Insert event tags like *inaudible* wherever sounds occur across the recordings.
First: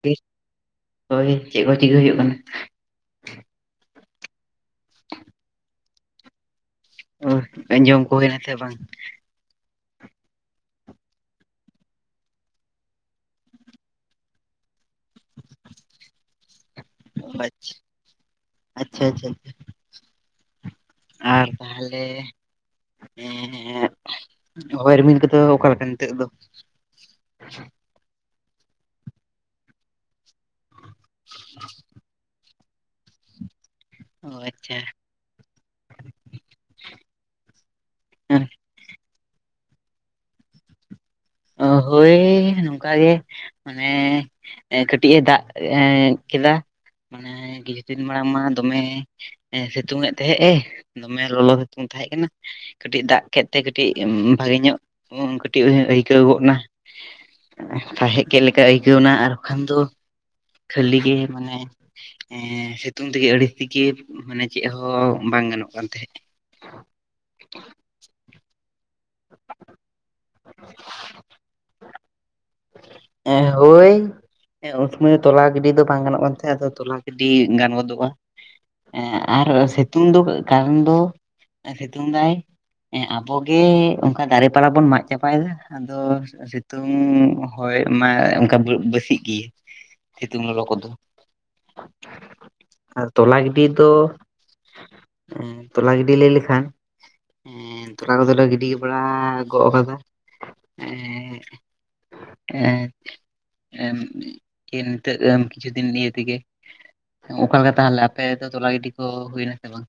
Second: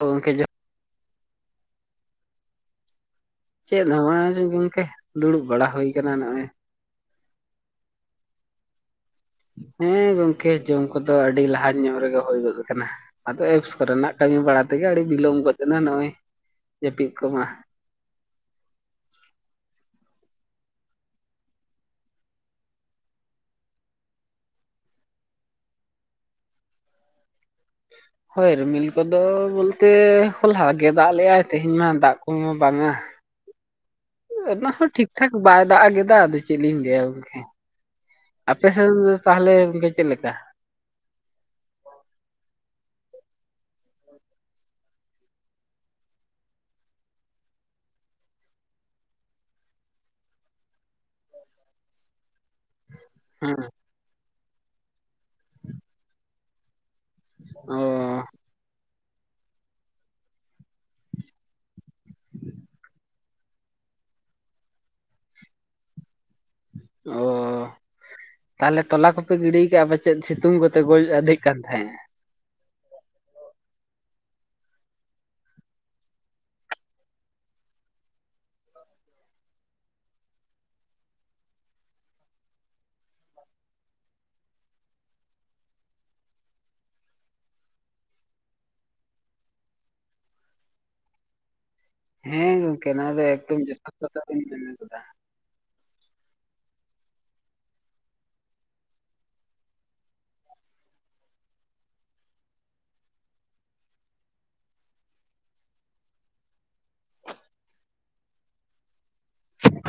ᱚ ᱜᱚᱝᱠᱮ ᱦᱳᱭ, ᱪᱮᱫ ᱠᱚ ᱪᱤᱠᱟᱹ ᱦᱩᱭᱩᱜ ᱠᱟᱱᱟ? ᱪᱮᱫ ᱦᱚᱸ ᱵᱟᱝ ᱜᱚᱝᱠᱮ, ᱫᱩᱲᱩᱵ ᱵᱟᱲᱟ ᱦᱩᱭ ᱟᱠᱟᱱᱟ ᱱᱚᱸᱜᱼᱚᱭ ᱾ ᱳᱦ, ᱡᱚᱢ ᱠᱚ ᱦᱩᱭᱮᱱᱟ ᱥᱮ ᱵᱟᱝ? ᱦᱮᱸ ᱜᱚᱝᱠᱮ ᱡᱚᱢ ᱠᱚᱫᱚ ᱟᱹᱰᱤ ᱞᱟᱦᱟ ᱧᱚᱜ ᱨᱮᱜᱮ ᱦᱳᱭ ᱜᱚᱫ ᱠᱟᱱᱟ᱾ ᱟᱫᱚ ᱮᱯᱥ ᱠᱚ ᱨᱮᱱᱟᱜ ᱠᱟᱹᱢᱤ ᱵᱟᱲᱟ ᱛᱮᱜᱮ ᱟᱹᱰᱤ ᱵᱤᱞᱚᱢ ᱜᱚᱫ ᱮᱱᱟ ᱱᱚᱸᱜᱼᱚᱭ ᱾ ᱟᱪ ᱟᱪᱪᱷᱟ ᱟᱪᱪᱷᱟ ᱟᱪᱪᱷᱟ᱾ ᱟᱨ ᱛᱟᱦᱞᱮ ᱮᱸᱻᱜ ᱦᱚᱭ ᱨᱤᱢᱤᱞ ᱠᱚᱫᱚ ᱚᱠᱟ ᱞᱮᱠᱟ ᱱᱤᱛᱳᱜ ᱫᱚ? ᱦᱚᱭ ᱨᱤᱢᱤᱞ ᱠᱚᱫᱚ ᱵᱳᱞᱛᱮ ᱦᱚᱞᱟ ᱜᱮ ᱫᱟᱜ ᱞᱮᱜᱼᱟᱭ ᱛᱮᱦᱮᱧ ᱢᱟ ᱫᱟᱜ ᱠᱚᱦᱚᱸ ᱵᱟᱝᱼᱟ, ᱚ ᱚᱱᱟ ᱟᱪᱪᱷᱟ ᱦᱚᱸ ᱴᱷᱤᱠ ᱴᱷᱟᱠ ᱵᱟᱭ ᱫᱟᱜ ᱮ ᱜᱮᱫᱟ, ᱟᱫᱚ ᱪᱮᱫ ᱞᱤᱧ ᱞᱟᱹᱭᱟ ᱜᱚᱝᱠᱮ᱾ ᱟᱯᱮᱥᱮᱫ *unintelligible* ᱛᱟᱦᱮᱞᱮ ᱜᱚᱝᱠᱮ ᱪᱮᱫ ᱞᱮᱠᱟ? ᱚ ᱦᱳᱭ ᱱᱚᱝᱠᱟ ᱜᱮ᱾ ᱚᱱᱮᱻᱦ ᱮᱸ ᱠᱟᱹᱴᱤᱡ ᱮ ᱫᱟᱜ ᱮᱸ ᱠᱮᱫᱟ᱾ ᱚᱱᱮ ᱠᱤᱪᱷᱩ ᱫᱤᱱ ᱢᱟᱲᱟᱝ ᱢᱟ ᱫᱚᱢᱮ ᱮᱸ ᱥᱤᱛᱩᱝ ᱮᱫ ᱛᱮᱦᱮᱸᱜ ᱮ, ᱫᱚᱢᱮ ᱞᱚᱞᱚ ᱥᱤᱛᱩᱝ ᱛᱟᱦᱮᱸ ᱠᱟᱱᱟ᱾ ᱠᱟᱹᱴᱤᱡ ᱫᱟᱜ ᱠᱮᱫ ᱛᱮ ᱦᱮᱸ ᱠᱟᱹᱴᱤᱜ ᱩᱸ ᱵᱷᱟᱹᱜᱤ ᱧᱚᱜ ᱩᱸ ᱠᱟᱹᱴᱤᱡ ᱩᱸ ᱟᱹᱭᱠᱟᱹᱣ ᱜᱚᱜ ᱮᱱᱟ᱾ ᱚ ᱮᱸᱦ ᱥᱟᱦᱮᱜ ᱠᱮᱫ ᱞᱮᱠᱟ ᱟᱹᱭᱠᱟᱹᱣ ᱮᱱᱟ ᱟᱨ ᱣᱟᱠᱷᱟᱱ ᱫᱚ ᱠᱷᱟᱹᱞᱤ ᱜᱮ ᱢᱟᱱᱮ ᱮᱸ ᱥᱤᱛᱩᱝ ᱛᱮᱜᱮ ᱟᱹᱲᱤ ᱥᱮᱜᱮ ᱢᱟᱱᱮ ᱪᱮᱜ ᱦᱚ ᱵᱟᱝ ᱜᱟᱱᱚᱜ ᱠᱟᱱ ᱛᱟᱦᱮᱸᱜ᱾ ᱚᱻ ᱛᱟᱦᱚᱞᱮ ᱛᱚᱞᱟ ᱠᱚᱯᱮ ᱜᱤᱰᱤ ᱠᱟᱜ-ᱟ ᱯᱟᱪᱮᱫ ᱥᱤᱛᱩᱝ ᱠᱚᱼ ᱛᱮ ᱜᱚᱡ ᱟᱹᱫᱷᱤᱜ ᱠᱟᱱ ᱛᱟᱦᱮᱸᱜᱼᱟ? ᱮᱸ ᱦᱳᱭ᱾ ᱦᱮᱸ ᱩᱱ ᱥᱳᱢᱟᱹᱭ ᱛᱚᱞᱟ ᱜᱤᱰᱤ ᱫᱚ ᱵᱟᱝ ᱜᱟᱱᱚᱜ ᱠᱟᱱ ᱛᱟᱦᱮᱸᱜᱼᱟ, ᱟᱫᱚ ᱛᱚᱞᱟ ᱜᱤᱰᱤ ᱜᱟᱱ ᱜᱚᱫᱚᱜ-ᱟ᱾ ᱮᱸ ᱟᱨᱚ ᱥᱤᱛᱩᱝ ᱫᱚ ᱠᱟᱨᱚᱱ ᱫᱚ ᱮᱸ ᱥᱤᱛᱩᱝ ᱮᱫᱟᱭᱼᱼ ᱮᱸ ᱟᱵᱚ ᱜᱮ ᱚᱸᱠᱟ ᱫᱟᱨᱮ ᱯᱟᱲᱟ ᱵᱚᱱ ᱢᱟᱜ ᱪᱟᱵᱟ ᱭᱮᱫᱟ, ᱟᱫᱚᱼᱚ ᱥᱤᱛᱩᱝᱼᱼ ᱦᱳᱭ ᱢᱟᱭ ᱚᱸᱠᱟ ᱵᱟᱹᱜ ᱵᱟᱹᱥᱤᱜ ᱜᱤ, ᱥᱤᱛᱩᱝ ᱞᱚᱞᱚ ᱠᱚᱫᱚ᱾ ᱦᱮᱸ ᱜᱚᱝᱠᱮ ᱟᱨ ᱱᱚᱶᱟ ᱫᱚ ᱮᱠᱫᱚᱢ ᱡᱚᱛᱷᱟᱛ ᱠᱟᱛᱷᱟ ᱵᱮᱱ ‌ ᱢᱮᱱ ᱟᱠᱟᱫᱟ᱾ ᱩᱸ ᱛᱚᱞᱟ ᱜᱤᱰᱤ ᱞᱟᱹᱭ ᱞᱮᱠᱷᱟᱱᱼᱼ ᱮᱸ ᱛᱚᱞᱟ ᱠᱚᱫᱚ ᱞᱮ ᱜᱤᱰᱤ ᱵᱟᱲᱟ ᱜᱚᱜ ᱟᱠᱟᱫᱟ ᱮᱸᱻᱜᱼᱼ ᱮᱸᱻ ᱮᱢ ᱪᱤᱱᱛᱟᱹᱜ ᱮᱢ‌ ᱠᱤᱪᱷᱩ ᱫᱤᱱ ᱤᱭᱟᱹ ᱛᱮᱜᱮ, ᱚᱠᱟ ᱞᱮᱠᱟ ᱛᱟᱦᱮᱞᱮ, ᱟᱯᱮ ᱫᱚ ᱛᱚᱞᱟ ᱜᱤᱰᱤ ᱠᱚ ᱦᱩᱭ ᱮᱱᱟ ᱥᱮ ᱵᱟᱝ?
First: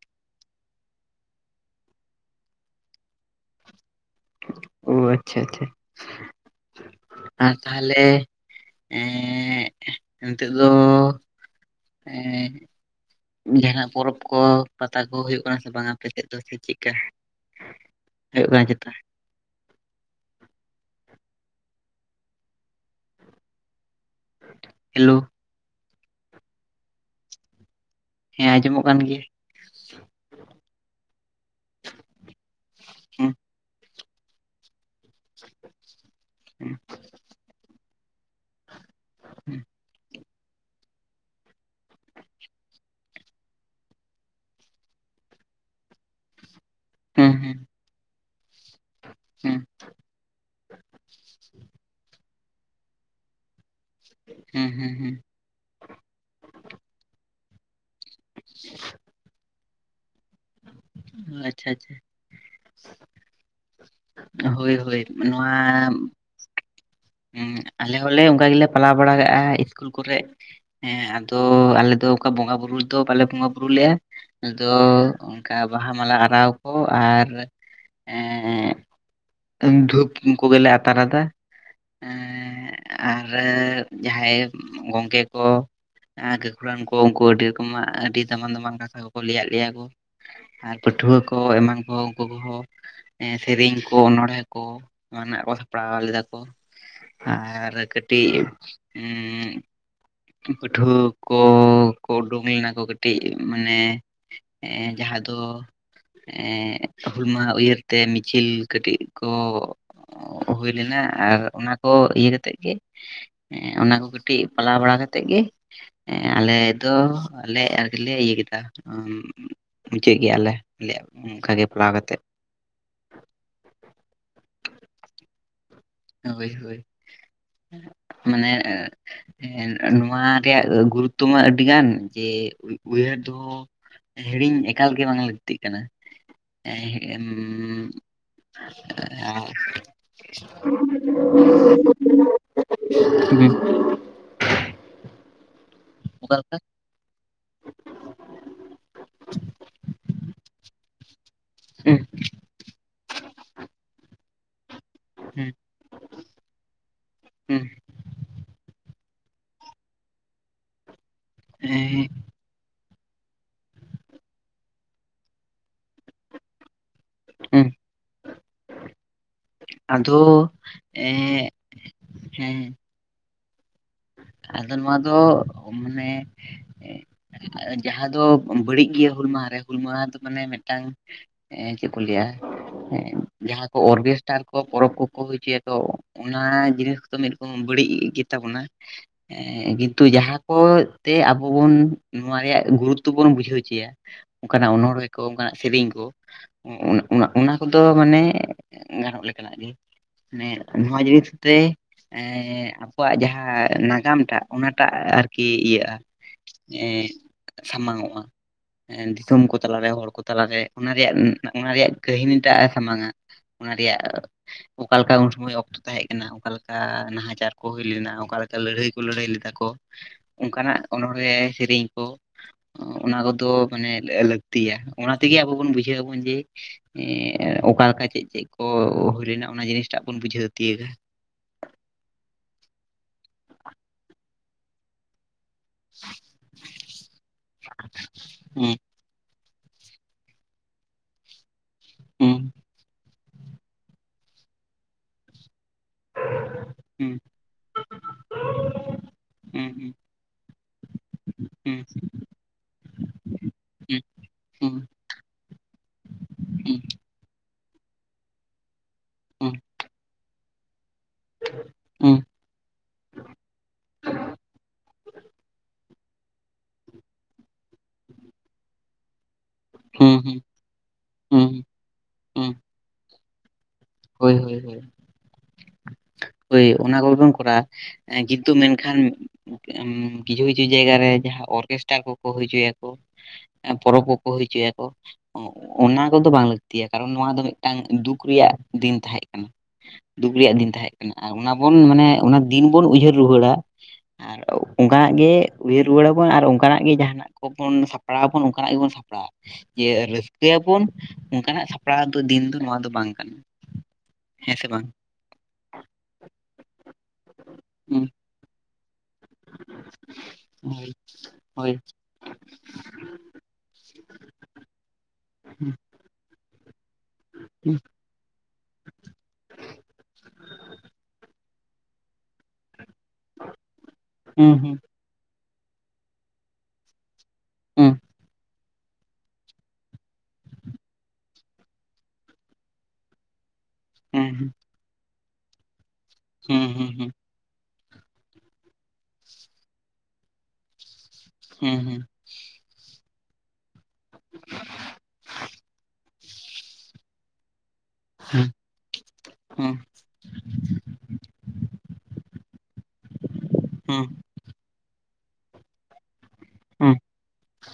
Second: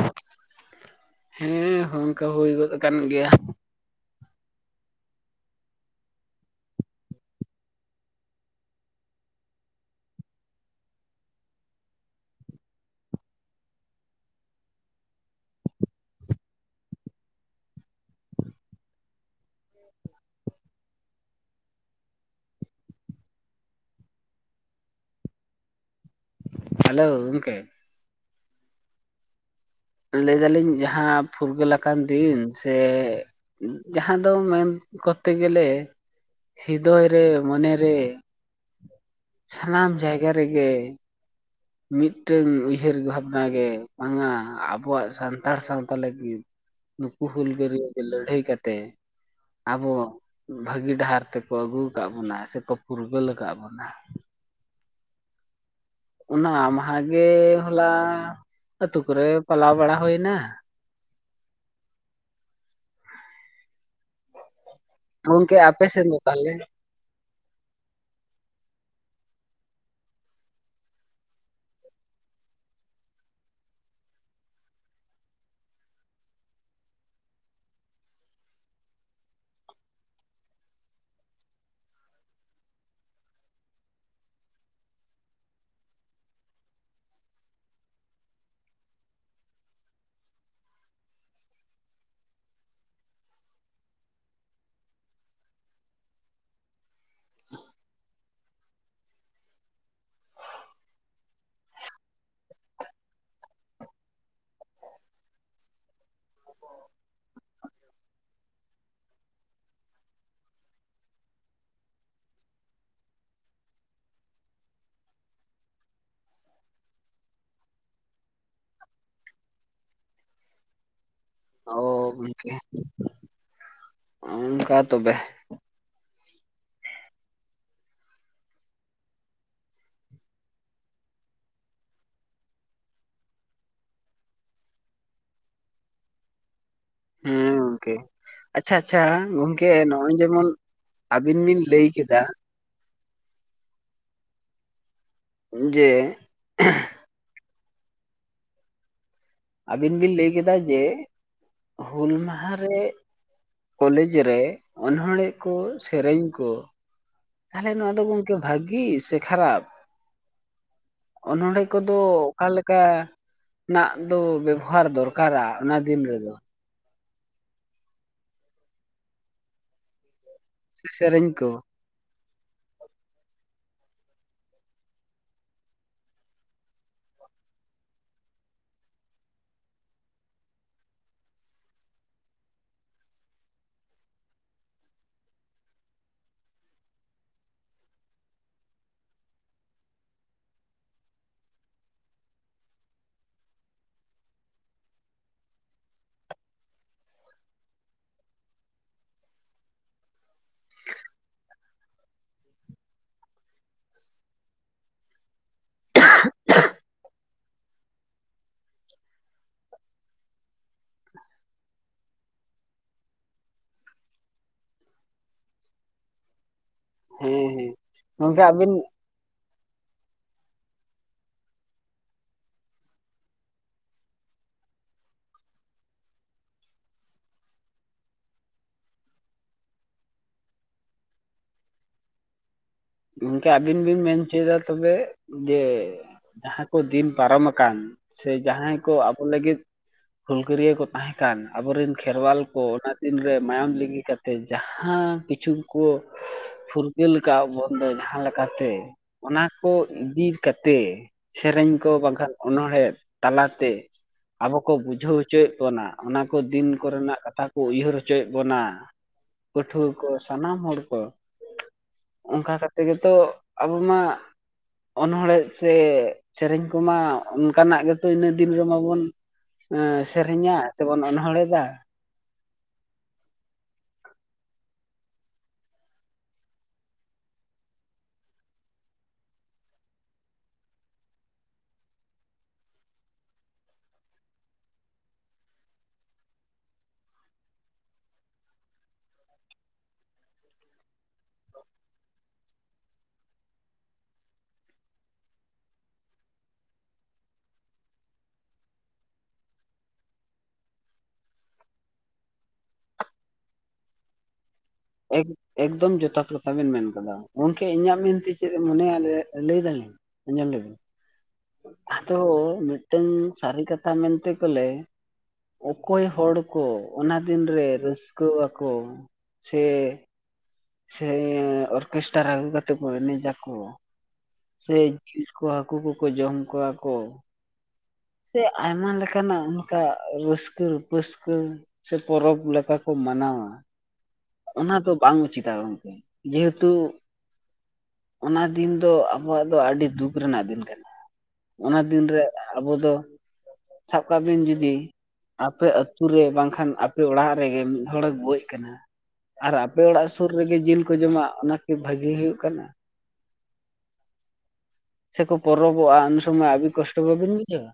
ᱦᱮᱸ, ᱦᱚᱸ ᱚᱸᱠᱟ ᱦᱩᱭ ᱜᱚᱫ ᱟᱠᱟᱱ ᱜᱮᱭᱟ᱾ ᱚ ᱟᱪᱪᱷᱟ ᱟᱪᱪᱷᱟ᱾ ᱟᱨ ᱛᱟᱦᱮᱞᱮ ᱮᱸᱻᱜ ᱱᱤᱛᱚᱜ ᱫᱚᱼᱼ ᱮᱸᱻᱦᱮᱸᱜ, ᱡᱟᱦᱟᱸᱱᱟᱜ ᱯᱚᱨᱚᱵᱽ ᱠᱚ ᱯᱟᱛᱟ ᱠᱚ ᱦᱩᱭᱩᱜ ᱠᱟᱱᱟ ᱥᱮ ᱵᱟᱝᱼᱟ, ᱟᱯᱮ ᱥᱮᱜ ᱫᱚ ᱥᱮ ᱪᱮ ᱪᱮᱜ ᱠᱟ? ᱦᱩᱭᱩᱜ ᱠᱟᱱᱟ ᱪᱮᱛᱟ? *inaudible* ᱦᱮᱞᱳ᱾ ᱦᱟᱞᱳ ᱜᱚᱝᱠᱮ? ᱦᱮᱸ ᱟᱸᱡᱚᱢᱚᱜ ᱠᱟᱱ ᱜᱮ᱾ ᱞᱟᱹᱭ ᱮᱫᱟ ᱞᱤᱧ ᱡᱟᱦᱟᱸ ᱯᱷᱩᱨᱜᱟᱹᱞ ᱟᱠᱟᱱ ᱫᱤᱱ ᱥᱮ, ᱦᱮᱸ ᱩᱸᱼᱼ ᱡᱟᱦᱟᱸ ᱫᱚ ᱢᱮᱱ ᱠᱚᱛᱮ ᱜᱮᱞᱮ ᱥᱤᱫᱚᱭ ᱨᱮ ᱢᱚᱱᱮ ᱨᱮᱼᱼ ᱦᱮᱸ ᱥᱟᱱᱟᱢ ᱡᱟᱭᱜᱟ ᱨᱮᱜᱮ ᱢᱤᱫᱴᱟᱹᱝ ᱩᱭᱦᱟᱹᱨᱜᱽ ᱵᱷᱟᱵᱽᱱᱟ ᱜᱮ ᱵᱟᱝᱼᱟ, ᱟᱵᱚᱣᱟᱜ ᱥᱟᱱᱛᱟᱲ ᱥᱟᱶᱛᱟ ᱞᱟᱹᱜᱤᱫᱼᱼ ᱱᱩᱠᱩ ᱦᱮᱸ ᱦᱮᱸ ᱦᱩᱞᱜᱟᱹᱨᱤᱭᱟᱹ ᱜᱮ ᱞᱟᱹᱲᱦᱟᱹᱭ ᱠᱟᱛᱮᱼᱼ ᱦᱮᱸ, ᱟᱵᱚ ᱵᱷᱟᱹᱜᱤ ᱰᱟᱦᱟᱨ ᱛᱮᱠᱚ ᱟᱹᱜᱩ ᱟᱠᱟᱜ ᱵᱚᱱᱟ ᱥᱮ ᱠᱚ ᱯᱷᱩᱨᱜᱟᱹᱞ ᱟᱠᱟᱜ ᱵᱚᱱᱟ᱾ ᱦᱩᱸ ᱦᱩᱸ ᱦᱩᱸ᱾ ᱚᱱᱟ ᱢᱟᱦᱟᱸ ᱜᱮ ᱦᱚᱞᱟ ᱟᱹᱛᱩ ᱠᱚᱨᱮ ᱯᱟᱞᱟᱣ ᱵᱟᱲᱟ ᱦᱩᱭ ᱮᱱᱟ᱾ ᱟᱪᱪᱷᱟ ᱟᱪᱪᱷᱟ, *unintelligible* ᱦᱳᱭ ᱦᱳᱭ᱾ ᱜᱚᱝᱠᱮ ᱟᱯᱮ ᱥᱮᱱ ᱫᱚ ᱛᱟᱦᱮᱞᱮ? ᱦᱩᱸ ᱟᱞᱮ ᱦᱚᱞᱮ ᱚᱸᱠᱟ ᱜᱮᱞᱮ ᱯᱟᱞᱟᱣ ᱵᱟᱲᱟ ᱠᱟᱜ-ᱟ ᱤᱥᱠᱩᱞ ᱠᱚᱨᱮᱜ᱾ ᱦᱮᱸ ᱟᱫᱚ ᱟᱞᱮ ᱫᱚ ᱚᱠᱟ ᱵᱚᱸᱜᱟ ᱵᱩᱨᱩᱭ ᱫᱚ ᱵᱟᱞᱮ ᱵᱚᱸᱜᱟ ᱵᱩᱨᱩ ᱞᱮᱜ-ᱟ᱾ ᱟᱫᱚ ᱚᱸᱠᱟ ᱵᱟᱦᱟ ᱢᱟᱞᱟ ᱟᱨᱟᱣ ᱠᱚ ᱟᱨᱼᱼ ᱮᱸᱜ ᱫᱷᱩᱯ ᱠᱚᱜᱮ ᱞᱮ ᱟᱛᱟᱨ ᱟᱫᱟ᱾ *unintelligible* ᱮᱸ ᱟᱨ ᱮ ᱡᱟᱦᱟᱸᱭ ᱜᱚᱝᱠᱮ ᱠᱚ ᱟᱨ ᱜᱟᱹᱠᱷᱩᱲᱟᱱ ᱠᱚ ᱩᱱᱠᱩ ᱟᱹᱰᱤ ᱨᱚᱠᱚᱢᱟᱜ ᱟᱹᱰᱤ ᱫᱟᱢᱟᱱ ᱫᱟᱢᱟᱱ ᱠᱟᱛᱷᱟ ᱠᱚᱠᱚ ᱞᱟᱹᱭᱟᱜ ᱞᱮᱭᱟ ᱠᱚ᱾ ᱟᱨ ᱯᱟᱹᱴᱷᱩᱣᱟᱹ ᱠᱚ ᱮᱢᱟᱱ ᱠᱚ ᱩᱱᱠᱩ ᱠᱚᱦᱚᱸ ᱮᱸ ᱥᱮᱨᱮᱧ ᱠᱚ ᱚᱱᱚᱬᱦᱮᱸ ᱠᱚ ᱚᱱᱟ ᱱᱟᱜ ᱠᱚ ᱥᱟᱯᱲᱟᱣ ᱞᱮᱫᱟ ᱠᱚ᱾ ᱟᱨ ᱠᱟᱹᱴᱤᱡ ᱯᱟᱹᱴᱷᱩᱣᱟᱹ ᱠᱚ ᱠᱚ ᱚᱰᱚᱝ ᱞᱮᱱᱟ ᱠᱚ ᱠᱟᱹᱴᱤᱡ ᱢᱟᱱᱮ ᱮᱸ ᱡᱟᱦᱟᱸ ᱫᱚ ᱮᱸᱜ ᱦᱩᱞ ᱢᱟᱦᱟᱸ ᱩᱭᱦᱟᱹᱨ ᱛᱮ ᱢᱤᱪᱷᱤᱞ ᱠᱟᱹᱴᱤᱡ ᱠᱚ ᱚᱸᱜ ᱦᱩᱭ ᱞᱮᱱᱟ ᱟᱨ ᱚᱱᱟ ᱠᱚ ᱤᱭᱟᱹ ᱠᱟᱛᱮᱜ ᱜᱮ ᱮᱸᱜ ᱚᱱᱟ ᱠᱚ ᱠᱟᱹᱴᱤᱡ ᱯᱟᱞᱟᱣ ᱵᱟᱲᱟ ᱠᱟ- ᱛᱮᱜ ᱜᱮ ᱮᱸᱜ ᱟᱞᱮ ᱫᱚ ᱟᱞᱮ ᱟᱨ ᱟᱞᱮ ᱟᱨ ᱠᱤᱞᱮ ᱤᱭᱟᱹ ᱠᱮᱫᱟ᱾ ᱴᱷᱤᱠ ᱜᱮᱭᱟ ᱞᱮ ᱟᱞᱮᱭᱟᱜ ᱚᱱᱠᱟ ᱜᱮ ᱚ *unintelligible* ᱠᱟᱛᱮᱫ᱾ ᱜᱚᱝᱠᱮ ᱚᱱᱠᱟ ᱛᱚᱵᱮ᱾ ᱦᱳᱭ ᱦᱳᱭ ᱢᱟᱱᱮ ᱦᱮᱸ ᱱᱚᱣᱟ ᱨᱮᱭᱟᱜ ᱜᱩᱨᱩᱛᱛᱚ ᱢᱟ ᱟᱹᱰᱤ ᱜᱟᱱ ᱡᱮ ᱩᱭᱦᱟᱹᱨ ᱫᱚ ᱦᱚ ᱦᱤᱲᱤᱧ ᱮᱠᱟᱞ ᱜᱮ ᱵᱟᱝ ᱞᱟᱹᱠᱛᱤᱜ ᱠᱟᱱᱟ᱾ ᱦᱮᱸ ᱜᱚᱝᱠᱮ ᱟᱪᱪᱷᱟ ᱟᱪᱪᱷᱟ ᱜᱚᱝᱠᱮ ᱱᱚᱜ-ᱚᱭ ᱡᱮᱢᱚᱱ ᱟᱹᱵᱤᱱ ᱵᱤᱱ ᱞᱟᱹᱭ ᱠᱮᱫᱟ᱾ *unintelligible* ᱡᱮ ᱚᱠᱟ ᱞᱮᱠᱟ ᱟᱹᱵᱤᱱ ᱵᱤᱱ ᱞᱟᱹᱭ ᱠᱮᱫᱟ ᱡᱮ ᱦᱩᱸ ᱦᱩᱞ ᱢᱟᱦᱟᱸ ᱨᱮ ᱠᱚᱞᱮᱡᱽ ᱨᱮ ᱚᱱᱚᱬᱦᱮ ᱦᱩᱸ ᱠᱚ ᱥᱮᱨᱮᱧ ᱠᱚ ᱦᱩᱸ ᱛᱟᱦᱚᱞᱮ ᱱᱚᱣᱟ ᱫᱚ ᱜᱚᱝᱠᱮ ᱵᱷᱟᱜᱤ ᱥᱮ ᱠᱷᱟᱨᱟᱯ? ᱚᱱᱚᱬᱦᱮ ᱠᱚᱫᱚ ᱦᱮᱸ ᱚᱠᱟ ᱞᱮᱠᱟ ᱱᱟᱜ ᱫᱚ ᱵᱮᱵᱚᱦᱟᱨ ᱫᱚᱨᱠᱟᱨᱟ ᱚᱱᱟ ᱫᱤᱱ ᱨᱮᱫᱚ᱾ ᱦᱩᱸ ᱟᱫᱚ ᱥᱮ ᱥᱮᱨᱮᱧ ᱮᱸᱜ ᱠᱚ ᱦᱮᱸ ᱟᱫᱚ ᱱᱚᱣᱟ ᱫᱚ ᱢᱟᱱᱮ ᱡᱟᱦᱟᱸ ᱫᱚ ᱵᱟᱹᱲᱤᱡ ᱜᱮᱭᱟ ᱦᱩᱞ ᱢᱟᱦᱟ ᱨᱮ ᱦᱩᱞ ᱢᱟᱦᱟ ᱫᱚ ᱢᱟᱱᱮ ᱢᱮᱫ ᱴᱟᱝ ᱮᱸ ᱪᱮᱫ ᱠᱚ ᱞᱟᱹᱭᱟ᱾ ᱡᱟᱦᱟᱸ ᱠᱚ ᱚᱨᱜᱮᱥ ᱴᱟᱨ ᱠᱚ ᱯᱚᱨᱚᱵᱽ ᱠᱚ ᱠᱚ ᱦᱳᱭ ᱦᱚᱪᱚ ᱭᱟ ᱠᱚ ᱚᱱᱮ ᱚᱱᱟ ᱡᱤᱱᱤᱥ ᱠᱚ ᱢᱤᱫ ᱨᱚᱠᱚᱢ ᱵᱟᱹᱲᱤᱡ ᱜᱮᱛᱟ ᱵᱚᱱᱟ ᱮ ᱠᱤᱱᱛᱩ ᱡᱟᱦᱟᱸ ᱠᱚ ᱛᱮ ᱟᱵᱚ ᱵᱚᱱ ᱱᱚᱣᱟ ᱨᱮᱭᱟᱜ ᱜᱩᱨᱩᱛᱛᱚ ᱵᱚᱱ ᱵᱩᱡᱷᱟᱹᱣ ᱦᱚᱪᱚᱭᱟ᱾ ᱚᱱᱠᱟ ᱱᱟᱜ ᱚᱱᱚᱬᱦᱮ ᱠᱚ ᱚᱱᱠᱟ ᱱᱟᱜ ᱥᱮᱨᱮᱧ ᱠᱚ᱾ ᱚᱱᱟ ᱚᱱᱟ ᱠᱚᱫᱚ ᱢᱟᱱᱮ ᱜᱟᱱᱚᱜ ᱞᱮᱠᱟ ᱱᱟᱜ ᱜᱮ᱾ ᱢᱟᱱᱮ ᱱᱚᱣᱟ ᱡᱤᱱᱤᱥ ᱛᱮ ᱮ ᱟᱠᱚᱣᱟᱜ ᱡᱟᱦᱟᱸ ᱱᱟᱜᱟᱢ ᱴᱟᱜ ᱚᱱᱟ ᱴᱟᱜ ᱟᱨᱠᱤ ᱤᱭᱟᱹᱜ-ᱟ ᱥᱟᱢᱟᱝ ᱚᱜ-ᱟ᱾ ᱫᱤᱥᱚᱢ ᱠᱚ ᱛᱟᱞᱟ ᱨᱮ ᱦᱚᱲ ᱠᱚ ᱛᱟᱞᱟ ᱨᱮ ᱚᱱᱟ ᱨᱮᱭᱟᱜ ᱚᱱᱟ ᱨᱮᱭᱟᱜ ᱠᱟᱹᱦᱤᱱᱤ ᱴᱟᱜ ᱮ ᱥᱟᱢᱟᱝ-ᱟ᱾ ᱚᱱᱟ ᱨᱮᱭᱟᱜ ᱚᱠᱟ ᱞᱮᱠᱟ ᱩᱱ ᱥᱚᱢᱚᱭ ᱚᱠᱛᱚ ᱛᱟᱦᱮᱸ ᱠᱟᱱᱟ ᱚᱠᱟ ᱞᱮᱠᱟ ᱮ ᱦᱮᱸ ᱱᱟᱦᱟᱪᱟᱨ ᱠᱚ ᱦᱮᱸ ᱦᱩᱭ ᱞᱮᱱᱟ ᱚᱠᱟ ᱜᱚᱝᱠᱮ ᱚᱠᱟᱨᱮ ᱟᱹᱵᱤᱱ ᱠᱚ ᱞᱟᱹᱲᱦᱟᱹᱭ ᱞᱮᱫᱟ ᱠᱚ ᱚᱱᱠᱟ ᱱᱟᱜ ᱚᱱᱚᱬᱦᱮ, ᱥᱮᱨᱮᱧ ᱠᱚ ᱚᱱᱟ ᱠᱚᱫᱚ ᱢᱟᱱᱮ ᱞᱟᱹᱠᱛᱤᱭᱟ ᱚᱱᱟ ᱛᱮ ᱜᱮ ᱟᱵᱚ ᱵᱚᱱ ᱵᱩᱡᱷᱟᱹ ᱟᱵᱚᱱ ᱡᱮ ᱮ ᱚᱠᱟ ᱚᱠᱟ ᱪᱮᱫ ᱪᱮᱫ ᱠᱚ ᱦᱩᱭ ᱞᱮᱱᱟ ᱚᱱᱟ ᱡᱤᱱᱤᱥ ᱴᱟᱜ ᱵᱚᱱ ᱵᱩᱡᱷᱟᱹᱣ ᱛᱤᱭᱳᱜ-ᱟ᱾ ᱜᱚᱝᱠᱮ ᱟᱵᱤᱱ ᱵᱤᱱ ᱢᱮᱱ ᱦᱚᱪᱚᱭ ᱫᱟ ᱛᱚᱵᱮ ᱡᱮ ᱡᱟᱦᱟᱸ ᱠᱚ ᱫᱤᱱ ᱯᱟᱨᱚᱢ ᱟᱠᱟᱱ ᱥᱮ ᱦᱩᱸ ᱡᱟᱦᱟᱸᱭ ᱠᱚ ᱟᱵᱚ ᱞᱟᱹᱜᱤᱫ ᱦᱩᱞ ᱜᱟᱹᱨᱭᱟᱹ ᱠᱚ ᱛᱟᱦᱮᱸ ᱠᱟᱱ ᱟᱵᱚ ᱨᱮᱱ ᱦᱩᱸ ᱠᱷᱮᱨᱣᱟᱞ ᱠᱚ ᱫᱤᱱ ᱨᱮ ᱢᱟᱭᱟᱢ ᱞᱤᱜᱤ ᱠᱟᱛᱮ ᱡᱟᱦᱟᱸ ᱠᱤᱪᱷᱩ ᱠᱚ ᱦᱩᱸ ᱯᱷᱩᱨᱜᱟᱹᱞ ᱟᱠᱟᱫ ᱵᱚᱱ ᱫᱚ ᱡᱟᱦᱟᱸ ᱞᱮᱠᱟ ᱛᱮ ᱚᱱᱟ ᱠᱚ ᱦᱩᱸ ᱫᱤ ᱠᱟᱛᱮᱜ ᱥᱮᱨᱮᱧ ᱦᱩᱸ ᱠᱚ ᱵᱟᱝ ᱠᱷᱟᱱ ᱚᱱᱚᱲᱦᱮ ᱛᱟᱞᱟ ᱛᱮ ᱦᱩᱸ ᱟᱵᱚ ᱠᱚ ᱦᱩᱸ ᱵᱩᱡᱷᱟᱹᱣ ᱦᱚᱪᱚ ᱭᱮᱫ ᱵᱚᱱᱟ ᱚᱱᱟ ᱠᱚ ᱫᱤᱱ ᱠᱚᱨᱮ ᱱᱟᱜ ᱠᱟᱛᱷᱟ ᱠᱚ ᱩᱭᱦᱟᱹᱨ ᱦᱚᱪᱚᱭ ᱮᱫ ᱵᱚᱱᱟ᱾ ᱦᱩᱸ ᱯᱟᱹᱴᱷᱩᱣᱟᱹ ᱠᱚ ᱥᱟᱱᱟᱢ ᱦᱚᱲ ᱠᱚ᱾ *unintelligible* ᱚᱱᱠᱟ ᱠᱟᱛᱮᱜ ᱜᱮ ᱛᱚ ᱟᱵᱚ ᱢᱟ ᱚᱱᱚᱲ ᱦᱮ ᱥᱮ ᱥᱮᱨᱮᱧ ᱠᱚ ᱢᱟ ᱚᱱᱠᱟ ᱱᱟᱜ ᱜᱮ ᱛᱚ ᱤᱱᱟᱹᱜ ᱫᱤᱱ ᱵᱚᱱ ᱦᱩᱸ ᱦᱩᱸ ᱥᱮᱨᱮᱧᱟ ᱥᱮᱵᱚᱱ ᱦᱩᱸ *unintelligible* ᱦᱩᱸ ᱦᱳᱭ, ᱦᱳᱭ, ᱦᱳᱭ᱾ ᱦᱳᱭ ᱚᱱᱟ ᱠᱚ ᱜᱮ ᱵᱚᱱ ᱠᱚᱨᱟᱣᱼᱟ, *unintelligible* ᱢᱮᱱ ᱠᱷᱟᱱ ᱠᱤᱪᱷᱩ ᱠᱤᱪᱷᱩ ᱡᱟᱭᱜᱟ ᱨᱮ ᱡᱟᱦᱟᱸ ᱚᱨᱠᱮᱥᱴᱟᱨ ᱠᱚ ᱠᱚ ᱦᱩᱭ ᱦᱚᱭᱪᱚ ᱭᱟᱠᱚ ᱯᱚᱨᱚᱵᱽ ᱠᱚ ᱠᱚ ᱦᱳᱭ ᱦᱚᱭᱪᱚ ᱭᱟᱠᱚ᱾ ᱚᱱᱟ ᱠᱚᱫᱚ ᱵᱟᱝ ᱞᱟᱹᱠᱛᱤᱭᱟ ᱠᱟᱨᱚᱱ ᱱᱚᱶᱟ ᱫᱚ ᱢᱤᱫ ᱴᱟᱝ ᱫᱩᱠ ᱨᱮᱭᱟᱜ ᱫᱤᱱ ᱛᱟᱦᱮᱸᱜ ᱠᱟᱱᱟ᱾ ᱫᱩᱠ ᱨᱮᱭᱟᱜ ᱫᱤᱱ ᱛᱟᱦᱮᱸᱜ ᱠᱟᱱᱟ ᱟᱨ ᱚᱱᱟ ᱵᱚᱱ ᱢᱟᱱᱮ ᱚᱱᱟ ᱫᱤᱱ ᱵᱚᱱ ᱩᱭᱦᱟᱹᱨ ᱨᱩᱣᱟᱹᱲᱟ᱾ ᱟᱨ ᱚᱱᱠᱟ ᱱᱟᱜ ᱜᱮ ᱩᱭᱦᱟᱹᱨ ᱨᱩᱣᱟᱹᱲ ᱟᱵᱚᱱ ᱟᱨ ᱚᱱᱠᱟ ᱱᱟᱜ ᱜᱮ ᱡᱟᱦᱟᱸ ᱱᱟᱜ ᱠᱚᱯᱚᱱ ᱥᱟᱯᱲᱟᱣ ᱟᱵᱚᱱ ᱚᱱᱠᱟ ᱱᱟᱜ ᱜᱮᱵᱚᱱ ᱥᱟᱯᱲᱟᱜ ᱾ ᱡᱮ ᱨᱟᱹᱥᱠᱟᱹ ᱭᱟᱵᱚᱱ ᱚᱱᱠᱟ ᱱᱟᱜ ᱥᱟᱯᱲᱟᱣ ᱫᱚ ᱫᱤᱱ ᱫᱚ ᱱᱚᱣᱟ ᱫᱚ ᱵᱟᱝ ᱠᱟᱱᱟ ᱾ ᱦᱮᱸ ᱥᱮ ᱵᱟᱝ? ᱮᱠ ᱮᱠᱫᱚᱢ ᱡᱚᱛᱷᱟ ᱠᱟᱛᱷᱟ ᱵᱮᱱ ᱢᱮᱱ ᱠᱟᱫᱟ, ᱜᱚᱝᱠᱮ ᱤᱧᱟᱹᱜ ᱦᱩᱸ ᱢᱮᱱᱛᱮ ᱪᱮᱫ ᱢᱚᱱᱮᱭᱟ ᱞᱟᱹᱭᱟ-ᱞᱟᱹᱭ *unintelligible* ᱾ ᱟᱸᱡᱚᱢ *unintelligible* ᱾ ᱦᱳᱭ ᱦᱳᱭ ᱟᱫᱚ ᱢᱤᱫ ᱴᱮᱝ ᱥᱟᱹᱨᱤ ᱠᱟᱛᱷᱟ ᱢᱮᱱᱛᱮ ᱜᱮᱞᱮ ᱦᱩᱸ ᱚᱠᱚᱭ ᱦᱚᱲ ᱠᱚ ᱚᱱᱟ ᱫᱤᱱ ᱨᱮ ᱦᱩᱸ ᱨᱟᱹᱥᱠᱟᱹ ᱣᱟᱠᱚ ᱥᱮ ᱥᱮ ᱚᱨᱠᱮᱥᱴᱟᱨ ᱟᱹᱜᱩ ᱠᱟᱛᱮ ᱠᱚ ᱮᱱᱮᱡ ᱟᱠᱚ ᱥᱮ ᱦᱩᱸ ᱡᱤᱞ ᱠᱚ ᱦᱟᱹᱠᱩ ᱠᱚᱠᱚ ᱡᱚᱢ ᱠᱚᱣᱟ ᱠᱚ *unintelligible* ᱥᱮ ᱟᱭᱢᱟ ᱞᱮᱠᱟᱱᱟᱜ ᱚᱱᱠᱟ ᱨᱟᱹᱥᱠᱟᱹ ᱯᱟᱹᱥᱠᱟᱹ ᱾ ᱥᱮ ᱯᱚᱨᱚᱵᱽ ᱞᱮᱠᱟ ᱠᱚ ᱢᱟᱱᱟᱣᱟ ᱾ ᱦᱮᱸ, ‌ᱦᱮᱸ᱾ ᱚᱱᱟ ᱫᱚ ᱵᱟᱝ ᱩᱪᱤᱛᱟ ᱜᱚᱢᱠᱮ ᱡᱮᱦᱮᱛᱩ ᱦᱩᱸ ᱦᱩᱸ ᱚᱱᱟ ᱫᱤᱱ ᱫᱚ ᱟᱵᱚᱣᱟᱜ ᱫᱚ ᱟᱹᱰᱤ ᱫᱩᱠ ᱨᱮᱱᱟᱜ ᱫᱤᱱ ᱠᱟᱱᱟ ᱾ ᱦᱩᱸ ᱚᱱᱟ ᱦᱩᱸ ᱫᱤᱱ ᱨᱮ ᱟᱵᱚ ᱫᱚ ᱥᱟᱵ ᱠᱟᱜ ᱵᱤᱱ ᱡᱩᱫᱤ ᱟᱯᱮ ᱟᱹᱛᱩ *unintelligible* ᱵᱟᱝᱠᱷᱟᱱ ᱟᱯᱮ ᱚᱲᱟᱜ ᱨᱮᱜᱮ ᱢᱤᱫ ᱦᱚᱲᱮ ᱜᱚᱡ ᱠᱟᱱᱟ ᱾ ᱟᱨ ᱦᱩᱸ ᱦᱩᱸ ᱟᱯᱮ ᱚᱲᱟᱜ ᱥᱳᱨ ᱨᱮᱜᱮ ᱡᱤᱞ ᱠᱚ ᱡᱚᱢᱟ ᱚᱱᱟᱠᱤ ᱵᱷᱟᱜᱤ ᱦᱳᱭᱳᱜ ᱠᱟᱱᱟ? ᱦᱩᱸ᱾ ᱥᱮᱠᱚ ᱯᱚᱨᱚᱵᱚᱜᱼᱟ ᱩᱱ ᱥᱚᱢᱚᱭ *unintelligible* ᱦᱩᱸ ᱠᱚᱥᱴᱚ ᱵᱟᱵᱤᱱ ᱵᱩᱡᱷᱟᱹᱣᱟ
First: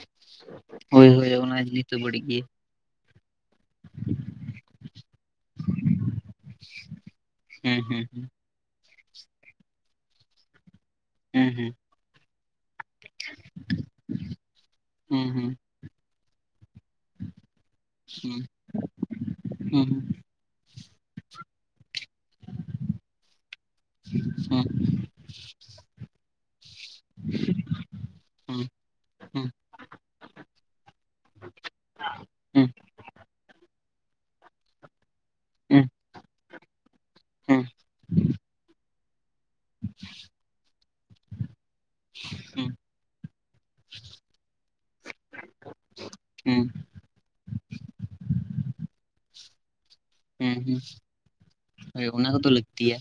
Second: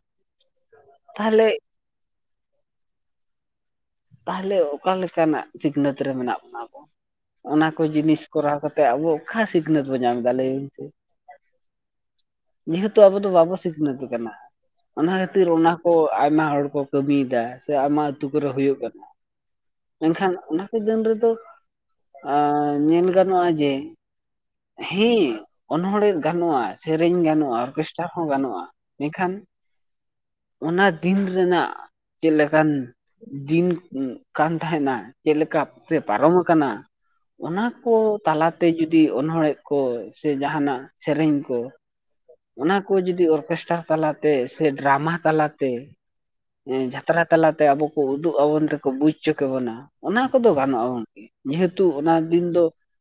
ᱛᱟᱦᱟᱞᱮ ᱱᱤᱛ *unintelligible* ᱛᱟᱦᱟᱞᱮ ᱚᱠᱟ ᱞᱮᱠᱟ ᱱᱟᱜ ᱥᱤᱠᱷᱱᱟᱹᱛ ᱨᱮ ᱢᱮᱱᱟᱜ ᱵᱚᱱᱟ ᱟᱵᱚ ᱚᱱᱟ ᱦᱩᱸ ᱠᱚ ᱦᱩᱸ ᱡᱤᱱᱤᱥ ᱦᱩᱸ ᱠᱚᱨᱟᱣ ᱠᱟᱛ ᱛᱮ ᱟᱵᱳ ᱚᱠᱟ ᱥᱤᱠᱷᱱᱟᱹᱛ ᱵᱚ ᱧᱟᱢ ᱫᱟ ᱞᱟᱹᱭ ᱵᱤᱱ ᱥᱮ᱾ ᱦᱩᱸ, ‌ᱦᱩᱸ᱾ ᱡᱮᱦᱮᱛᱩ ᱟᱵᱚ ᱫᱚ ᱵᱟᱵᱚ ᱥᱤᱠᱷᱱᱟᱹᱛ ᱠᱟᱱᱟ ᱾ ᱚᱱᱟ ᱦᱩᱸ ᱠᱷᱟᱹᱛᱤᱨ ᱦᱩᱸ ᱦᱩᱸ ᱚᱱᱟ ᱠᱚ ᱟᱭᱢᱟ ᱦᱚᱲ ᱠᱚ ᱠᱟᱢᱤᱭ ᱫᱟ, ᱥᱮ ᱟᱭᱢᱟ ᱟᱹᱛᱩ ᱠᱚᱨᱮ ᱦᱳᱭᱳᱜᱼᱟ᱾ *unintelligible* ᱠᱷᱟᱱ, ᱚᱱᱟ ᱵᱤᱫᱟ. ᱞ ᱨᱮᱫᱚ ᱧᱮᱞ ᱜᱟᱱᱚᱜᱼᱟ ᱡᱮ ᱦᱩᱸ ᱾ ᱦᱮᱸ ᱚᱱᱚᱬᱦᱮᱸ ᱜᱟᱱᱚᱜᱼᱟ, ᱥᱮᱨᱮᱧ ᱜᱟᱱᱚᱜᱼᱟ, ᱚᱨᱠᱮᱥᱴᱟᱨ ᱦᱚᱸ ᱜᱟᱱᱚᱜᱼᱟ, ᱦᱩᱸ ᱢᱮᱠᱷᱟᱱ ᱦᱩᱸ ᱦᱩᱸ ᱚᱱᱟ ᱫᱤᱱ ᱨᱮᱱᱟᱜ, ᱪᱮᱫ ᱞᱮᱠᱟᱱ ᱫᱤᱱ ᱠᱟᱱ ᱛᱟᱦᱮᱱᱟ, ᱪᱮᱜ ᱞᱮᱠᱟ ᱦᱩᱸ ᱛᱮ ᱯᱟᱨᱚᱢ ᱟᱠᱟᱱᱟ, ᱚᱱᱟ ᱠᱚ ᱛᱟᱞᱟᱛᱮ ᱡᱩᱫᱤ ᱰᱤ ᱚᱱᱚᱬᱦᱮ ᱠᱚ, ᱥᱮ ᱡᱟᱦᱟᱱᱟᱜ ᱥᱮᱨᱮᱧ ᱠᱚ ᱾ ᱚᱱᱟ ᱠᱚ ᱡᱩᱫᱤ ᱚᱨᱠᱮᱥᱴᱟᱨ ᱛᱟᱞᱟᱛᱮ ᱥᱮ ᱰᱨᱟᱢᱟ ᱛᱟᱞᱟ ᱛᱮ ᱮᱸ ᱡᱷᱟ ᱾ ᱡᱟᱛᱨᱟ ᱛᱟᱞᱟᱛᱮ ᱟᱵᱚ ᱠᱚ ᱩᱫᱩᱜ ᱟᱵᱚᱱ ᱛᱮᱠᱚ ᱵᱩᱡ ᱚᱪᱚ ᱠᱮ ᱵᱚᱱᱟ ᱾ ᱚᱱᱟ ᱠᱚᱫᱚ ᱦᱩᱸ ᱦᱩᱸ ᱜᱟᱱᱚᱜᱼᱟ ᱜᱚᱝᱠᱮ, ᱡᱮᱦᱮᱛᱩ ᱦᱳᱭ ᱚᱱᱟ ᱫᱤᱱ ᱠᱚᱫᱚ ᱫᱚ ᱞᱟᱹᱠᱛᱤᱭᱟ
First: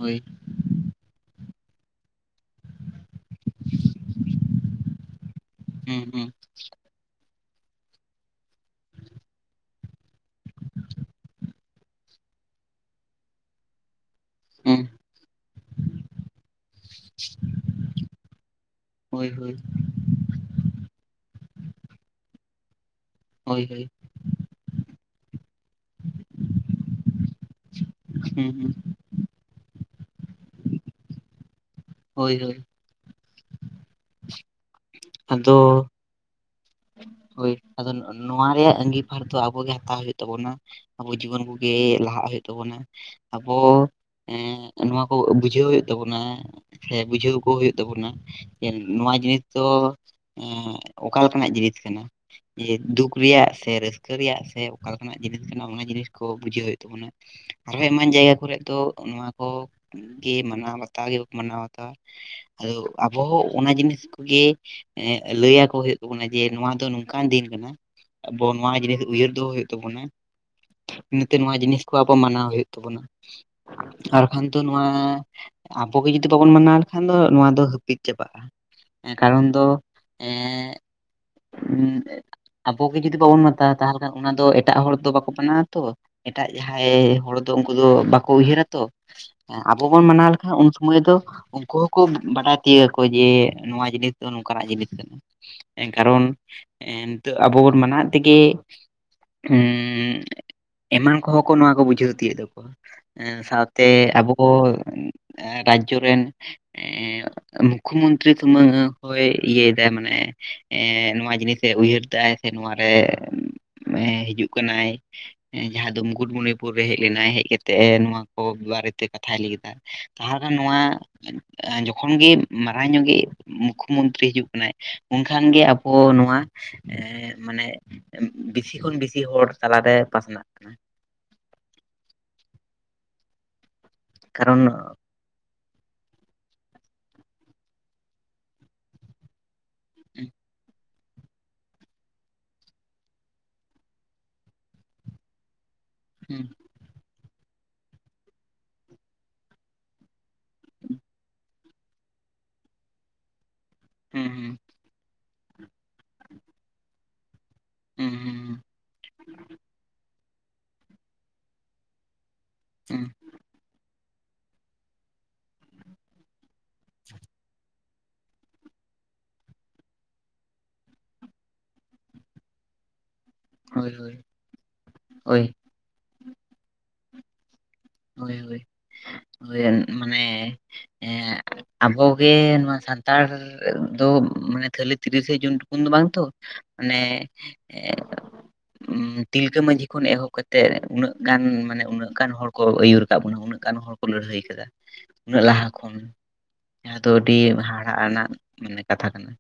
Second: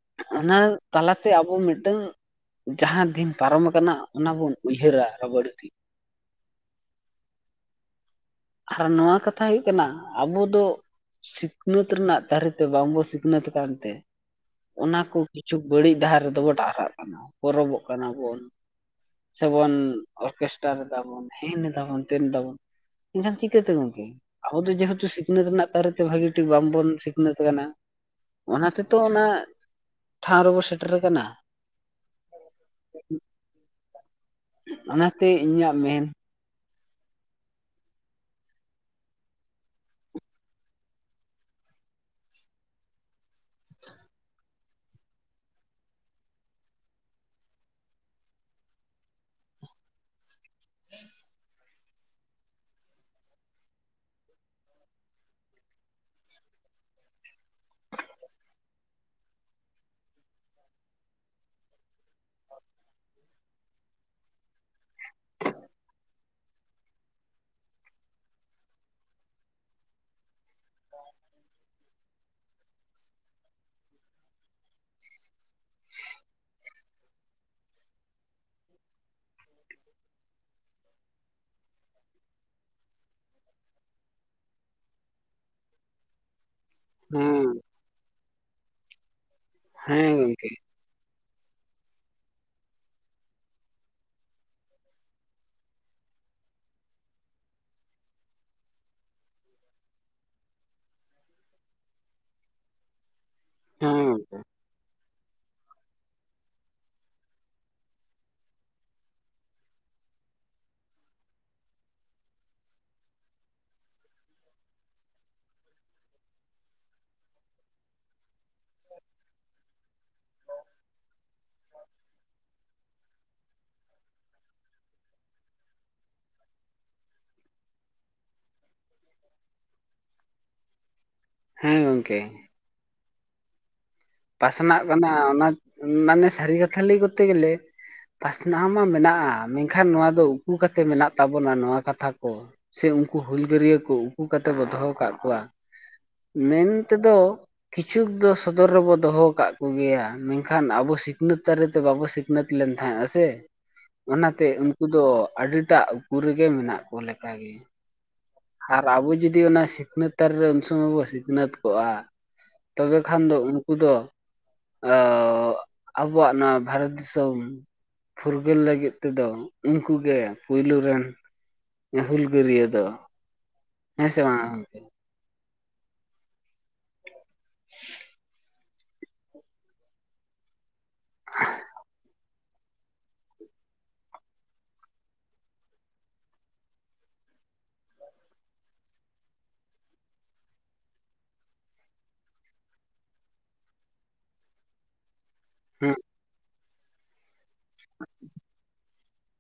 ᱦᱳᱭ ᱚᱱᱟ ᱛᱟᱞᱟ ᱛᱮ ᱟᱵᱚ ᱢᱤᱫᱴᱟᱝ ᱡᱟᱸᱦᱟᱸ ᱫᱤᱱ ᱯᱟᱨᱚᱢ ᱟᱠᱟᱱᱟ ᱚᱱᱟ ᱵᱚᱱ ᱩᱭᱦᱟᱹᱨᱟ *unintelligible* ᱦᱩᱸ ᱦᱩᱸ ᱟᱨ ᱱᱚᱶᱟ ᱠᱟᱛᱷᱟ ᱦᱩᱭᱩᱜ ᱠᱟᱱᱟ ᱟᱵᱚ ᱫᱚ ᱥᱤᱠᱷᱱᱟᱹᱛ ᱨᱮᱱᱟᱜ ᱫᱟᱨᱮ ᱛᱮ ᱵᱟᱝ ᱵᱚ ᱥᱤᱠᱷᱱᱟᱹᱛ ᱟᱠᱟᱱ ᱛᱮ ᱦᱩᱸ ᱚᱱᱟ ᱠᱚ ᱠᱤᱪᱷᱩ ᱵᱟᱹᱲᱤᱡ ᱰᱟᱦᱟᱨ ᱨᱮᱫᱚ ᱵᱚᱱ ᱰᱟᱦᱨᱟᱜ ᱠᱟᱱᱟ, ᱯᱚᱨᱚᱵᱚᱜ ᱠᱟᱱᱟ ᱵᱚᱱ ᱾ ᱦᱳᱭ ᱦᱳᱭ ᱥᱮᱵᱚᱱ ᱚᱨᱠᱮᱥᱴᱟᱨ ᱮᱫᱟ ᱵᱚᱱ ᱦᱮᱱ ᱫᱟᱵᱚᱱ ᱛᱮᱱ ᱫᱟᱵᱚᱱ ᱾ ᱮᱱᱠᱷᱟᱱ ᱦᱳᱭ ᱪᱤᱠᱟᱹᱛᱮ ᱦᱳᱭ ᱜᱚᱝᱠᱮ, ᱟᱵᱚ ᱫᱚ ᱡᱮᱦᱮᱛᱩ ᱥᱤᱠ ᱥᱤᱠᱷᱱᱟᱹᱛ ᱨᱮᱱᱟᱜ ᱛᱟᱨᱮᱛᱮ ᱵᱷᱟᱹᱜᱤ ᱴᱷᱤᱠ ᱵᱟᱝ ᱵᱚᱱ ᱥᱤᱠᱷᱱᱟᱹᱛ ᱠᱟᱱᱟ᱾ ᱦᱩᱸ ᱚᱱᱟ ᱦᱩᱸ ᱛᱮᱛᱚ ᱚᱱᱟ ᱴᱷᱟᱶ ᱨᱮᱵᱚ ᱥᱮᱴᱮᱨ ᱟᱠᱟᱱᱟ᱾ ᱦᱳᱭ ᱦᱳᱭ ᱚᱱᱟᱛᱮ ᱟᱫᱚ ᱤᱧᱟᱹᱜ ᱢᱮᱱ ᱦᱳᱭ, ᱟᱫᱚ ᱱᱚᱣᱟ ᱨᱮᱭᱟᱜ ᱟᱜᱤᱵᱷᱟᱨ ᱫᱚ ᱟᱵᱚ ᱜᱮ ᱦᱟᱛᱟᱣ ᱦᱳᱭᱳᱜ ᱛᱟᱵᱚᱱᱟ ᱾ ᱟᱵᱚ ᱡᱩᱣᱟ. ᱱ ᱠᱚᱜᱮ ᱞᱟᱦᱟᱜ ᱦᱳᱭᱳᱜ ᱛᱟᱵᱚᱱᱟ ᱟᱵᱚ, ᱮᱸ ᱾ ᱱᱚᱣᱟ ᱠᱚ ᱵᱩᱡᱷᱟᱹᱣ ᱦᱳᱭᱳᱜ ᱛᱟᱵᱚᱱᱟ ᱥᱮ ᱵᱩᱡᱷᱟᱹᱣ ᱠᱚ ᱦᱳᱭᱳᱜ ᱛᱟᱵᱚᱱᱟ ᱾ ᱡᱮ ᱱᱚᱣᱟ ᱡᱤᱱᱤᱥ ᱫᱚ ᱮᱸ ᱚᱠᱟ ᱞᱮᱠᱟᱱᱟᱜ ᱡᱤᱱᱤᱥ ᱠᱟᱱᱟ᱾ ᱡᱮ ᱫᱩᱠ ᱨᱮᱭᱟᱜ ᱥᱮ ᱨᱟᱹᱥᱠᱟᱹ ᱨᱮᱭᱟᱜ ᱥᱮ ᱚᱠᱟᱞᱮᱠᱟᱱᱟᱜ ᱡᱤᱱᱤᱥ ᱠᱟᱱᱟ ᱚᱱᱟ ᱡᱤᱱᱤᱥ ᱠᱚ ᱵᱩᱡᱷᱟᱹᱣ ᱦᱩᱭᱩᱜ ᱛᱟᱵᱚᱱᱟ᱾ ᱟᱨᱦᱚᱸ ᱮᱢᱟᱱ ᱡᱟᱭᱜᱟ ᱠᱚᱨᱮᱜ ᱫᱚ ᱱᱚᱣᱟ ᱠᱚ ᱜᱮ ᱢᱟᱱᱟᱣ ᱵᱟᱛᱟᱣ ᱜᱮ ᱵᱟᱠᱚ ᱢᱟᱱᱟᱣ ᱵᱟᱛᱟᱣᱟ, ᱟᱫᱚ ᱟᱵᱚ ᱚᱱᱟ ᱡᱤᱱᱤᱥ ᱠᱚᱜᱮ ᱞᱟᱹᱭ ᱟᱠᱚ ᱦᱩᱭᱩᱜ ᱛᱟᱵᱚᱱᱟ ᱡᱮ ᱱᱚᱣᱟ ᱫᱚ ᱱᱚᱝᱠᱟᱱ ᱫᱤᱱ ᱠᱟᱱᱟ᱾ ᱟᱵᱚ ᱱᱚᱣᱟ ᱡᱤᱱᱤᱥ ᱩᱭᱦᱟᱹᱨ ᱫᱚᱦᱚ ᱦᱩᱭᱩᱜ ᱛᱟᱵᱚᱱᱟ᱾ ᱤᱱᱟᱹ ᱛᱮ ᱱᱚᱣᱟ ᱡᱤᱱᱤᱥ ᱠᱚ ᱟᱵᱚ ᱢᱟᱱᱟᱣ ᱦᱩᱭᱩᱜ ᱛᱟᱵᱚᱱᱟ, ᱟᱨᱠᱷᱟᱱ ᱫᱚ ᱱᱚᱣᱟ ᱟᱵᱚᱜᱮ ᱡᱩᱫᱤ ᱵᱟᱵᱚᱱ ᱢᱟᱱᱟᱣ ᱞᱮᱠᱷᱟᱱ ᱫᱚ ᱱᱚᱣᱟ ᱫᱚ ᱦᱟᱹᱯᱤᱫ ᱪᱟᱵᱟᱜᱼᱟ᱾ ᱦᱮᱸ ᱠᱟᱨᱚᱱ ᱫᱚ, ᱮ ᱩᱸ ᱟᱵᱚᱜᱮ ᱡᱩᱫᱤ ᱵᱟᱵᱚᱱ ᱢᱟᱛᱟᱣᱟ ᱛᱟᱦᱞᱮ ᱠᱷᱟᱱ ᱚᱱᱟ ᱫᱚ ᱮᱴᱟᱜ ᱦᱚᱲ ᱫᱚ ᱵᱟᱠᱚ ᱢᱟᱱᱟᱣᱟ ᱛᱚ᱾ ᱮᱴᱟᱜ ᱡᱟᱸᱦᱟᱸᱭ ᱦᱚᱲ ᱦᱮᱸ ᱫᱚ ᱩᱱᱠᱩ ᱫᱚ ᱵᱟᱠᱚ ᱩᱭᱦᱟᱹᱨᱟ ᱛᱚ, ᱟᱵᱚ ᱵᱚᱱ ᱦᱮᱸ ᱢᱟᱱᱟᱣ ᱜᱚᱝᱠᱮ ᱞᱮᱠᱷᱟᱱ ᱩᱱ ᱢᱚᱭ ᱫᱚ ᱩᱱᱠᱩ ᱦᱚᱸᱠᱚ ᱵᱟᱰᱟᱭ ᱛᱤᱭᱟᱜᱟ ᱡᱮ ᱱᱚᱣᱟ ᱡᱤᱱᱤᱥ ᱫᱚ ᱱᱚᱝᱠᱟᱱᱟᱜ ᱡᱤᱱᱤᱥ ᱠᱟᱱᱟ᱾ ᱮᱱ ᱠᱟᱨᱚᱱ, ᱮ ᱱᱤᱛᱚᱜ ᱟᱵᱚ ᱵᱚᱱ ᱢᱟᱱᱟᱣᱮᱫ ᱛᱮᱜᱮ ᱮᱸ ᱮᱢᱟᱱ ᱠᱚᱦᱚᱸ ᱠᱚ ᱱᱚᱣᱟ ᱠᱚ ᱵᱩᱡᱷᱟᱹᱣ ᱛᱤᱭᱟᱹᱜ ᱮᱫᱟᱠᱚ ᱾ᱥᱟᱶ ᱛᱮ ᱦᱮᱸ ᱟᱵᱚ ᱠᱚ ᱨᱟᱡᱽᱡᱚ ᱨᱮᱱ ᱮᱸ ᱢᱩᱠᱷᱚᱢᱚᱱᱛ ᱛᱨᱤ ᱥᱩᱢᱟᱝ ᱦᱚᱭ ᱤᱭᱟ. ᱭ ᱮᱫᱟᱭ ᱢᱟᱱᱮ ᱮ ᱱᱚᱣᱟ ᱡᱤᱱᱤᱥ ᱮ ᱩᱭᱦᱟᱹᱨᱮᱫᱟᱭ ᱥᱮ ᱱᱚᱣᱟᱨᱮ ᱮ ᱦᱤᱡᱩᱜ ᱠᱟᱱᱟᱭ᱾ ᱡᱟᱸᱦᱟᱸ ᱫᱚ ᱢᱩᱜᱩᱴᱢᱩᱱᱤᱯᱩᱨ ᱨᱮ ᱦᱮᱡ ᱞᱮᱱᱟᱭ, ᱦᱮᱡ ᱠᱟᱛᱮᱜ ᱱᱚᱣᱟ ᱠᱚ ᱵᱟᱨᱮᱛᱮ ᱠᱟᱛᱷᱟᱭ ᱞᱟᱹᱭ ᱠᱮᱫᱟ᱾ ᱛᱟᱦᱮ ᱠᱷᱟᱱ ᱱᱚᱣᱟ ᱡᱚᱠᱷᱚᱱ ᱜᱮ *unintelligible* ᱧᱚᱜᱮ ᱢᱩᱠᱷᱚ ᱢᱚᱱᱛᱨᱤ ᱦᱤᱡᱩᱜ ᱠᱟᱱᱟᱭ, ᱮᱱᱠᱷᱟᱱ ᱜᱮ ᱟᱵᱚ ᱱᱚᱣᱟ ᱮᱸ ᱢᱟᱱᱮ ᱵᱤᱥᱤ ᱠᱷᱚᱱ ᱵᱤᱥᱤ ᱦᱚᱲ ᱛᱟᱞᱟᱨᱮ ᱯᱟᱥᱱᱟᱜ ᱠᱟᱱᱟ᱾ ᱦᱮᱸ ᱜᱚᱝᱠᱮ᱾ ᱠᱟᱨᱚᱱ ᱯᱟᱥᱱᱟᱜ ᱠᱟᱱᱟ ᱚᱱᱟ ᱢᱟᱱᱮ ᱥᱟᱹᱨᱤ ᱠᱟᱛᱷᱟ ᱞᱟᱹᱭ ᱠᱚᱨᱛᱮ ᱜᱮᱞᱮ ᱯᱟᱥᱱᱟᱣ ᱢᱟ ᱢᱮᱱᱟᱜᱼᱟ ᱢᱮ- ᱠᱷᱟᱱ ᱱᱚᱣᱟ ᱫᱚ ᱦᱩᱸ ᱩᱠᱩ ᱠᱟᱛᱮ ᱢᱮᱱᱟᱜ ᱛᱟᱵᱚᱱᱟ ᱱᱚᱣᱟ ᱠᱟᱛᱷᱟ ᱠᱚ ᱥᱮ ᱩᱱᱠᱩ ᱦᱩᱞᱜᱟᱹᱨᱭᱟᱹ ᱠᱚ ᱩᱠᱩ ᱠᱟᱛᱮ ᱵᱚ ᱫᱚᱦᱚ ᱟᱠᱟᱫ ᱠᱚᱣᱟ᱾ ᱦᱩᱸ ᱢᱮᱱ ᱛᱮᱫᱚ ᱠᱤᱪᱷᱩᱠ ᱫᱚ ᱥᱚᱫᱚᱨ ᱨᱮᱵᱚ ᱫᱚᱦᱚ ᱠᱟᱜ ᱠᱚᱜᱮᱭᱟ ᱢᱮᱱ ᱠᱷᱟᱱ ᱟᱵᱚ ᱥᱤᱠᱱᱟᱹᱛ ᱫᱟᱨᱮᱛᱮ ᱵᱟᱵᱚ ᱥᱤᱠᱱᱟᱹᱛ ᱞᱮᱱ ᱛᱟᱦᱮᱸ ᱟᱥᱮ ᱦᱩᱸ ᱚᱱᱟᱛᱮ ᱩᱱ ᱩᱱᱠᱩ ᱫᱚ ᱟᱹᱰᱤᱴᱟᱜ ᱩᱠᱩ ᱨᱮᱜᱮ ᱢᱮᱱᱟᱜ ᱠᱚ ᱞᱮᱠᱟᱜᱮ ᱩᱸ ᱦᱩᱸ ᱟᱨ ᱟᱵᱚ ᱡᱩᱫᱤ ᱚᱱᱟ ᱥᱤᱠᱱᱟᱹᱛ ᱛᱟᱨᱮ ᱩᱱ ᱥᱚᱢᱚᱭ ᱵᱚ ᱥᱤᱠᱱᱟᱹᱛ ᱠᱚᱜᱼᱟ ᱛᱚᱵᱮ ᱦᱩᱸ ᱠᱷᱟᱱ ᱫᱚ ᱩᱱ ᱠᱩ ᱫᱚ ᱳ ᱟᱵᱚᱣᱟᱜ ᱱᱚᱣᱟ ᱵᱷᱟᱨᱚᱛ ᱫᱤᱥᱚᱢ ᱯᱷᱩᱨᱜᱟᱹᱞ ᱞᱟᱹᱜᱤᱫ ᱛᱮᱫᱚ ᱩᱱᱠᱩ ᱜᱮ ᱯᱩᱭᱞᱩ ᱨᱮᱱ ᱦᱩᱞᱜᱟᱹᱨᱤᱭᱟᱹ ᱫᱳ ᱦᱳᱭ ᱦᱳᱭ ᱦᱳᱭ *inaudible* ᱦᱳᱭ ᱦᱳᱭ ᱦᱳᱭ ᱢᱟᱱᱮ ᱮᱸ ᱟᱵᱚ ᱨᱮ ᱱᱚᱣᱟ ᱥᱟᱱᱛᱟᱲ ᱫᱚ ᱢᱟᱱᱮ ᱠᱷᱟᱞᱤ ᱛᱤᱨᱤᱥᱮ ᱡᱩᱱ ᱴᱩᱠᱩᱱ ᱫᱚ ᱵᱟᱝ ᱛᱳ ᱚᱱᱮ *unintelligible* ᱛᱤᱞᱠᱟᱹ ᱢᱟᱺᱡᱷᱤ ᱠᱷᱚᱱ ᱮᱦᱚᱵ ᱠᱟᱛᱮᱜ ᱩᱱᱟᱹᱜ ᱜᱟᱱ ᱢᱟᱱᱮ ᱩᱱᱟᱹᱜ ᱜᱟᱱ ᱦᱚᱲ ᱠᱚ ᱟᱹᱭᱩᱨ ᱟᱠᱟᱜ ᱵᱚᱱᱟ ᱩᱱᱟᱹᱜ ᱜᱟᱱ ᱦᱚᱲ ᱠᱚ ᱞᱟᱹᱲᱦᱟᱹᱭ ᱟᱠᱟᱫᱟ ᱩᱱᱟᱹᱜ ᱞᱟᱦᱟ ᱠᱷᱚᱱ ᱡᱟᱦᱟᱸ ᱫᱚ ᱟᱹᱰᱤ ᱦᱟᱦᱟᱲᱟᱜ ᱟᱱᱟᱜ ᱢᱟᱱᱮ ᱠᱟᱛᱷᱟ ᱠᱟᱱᱟ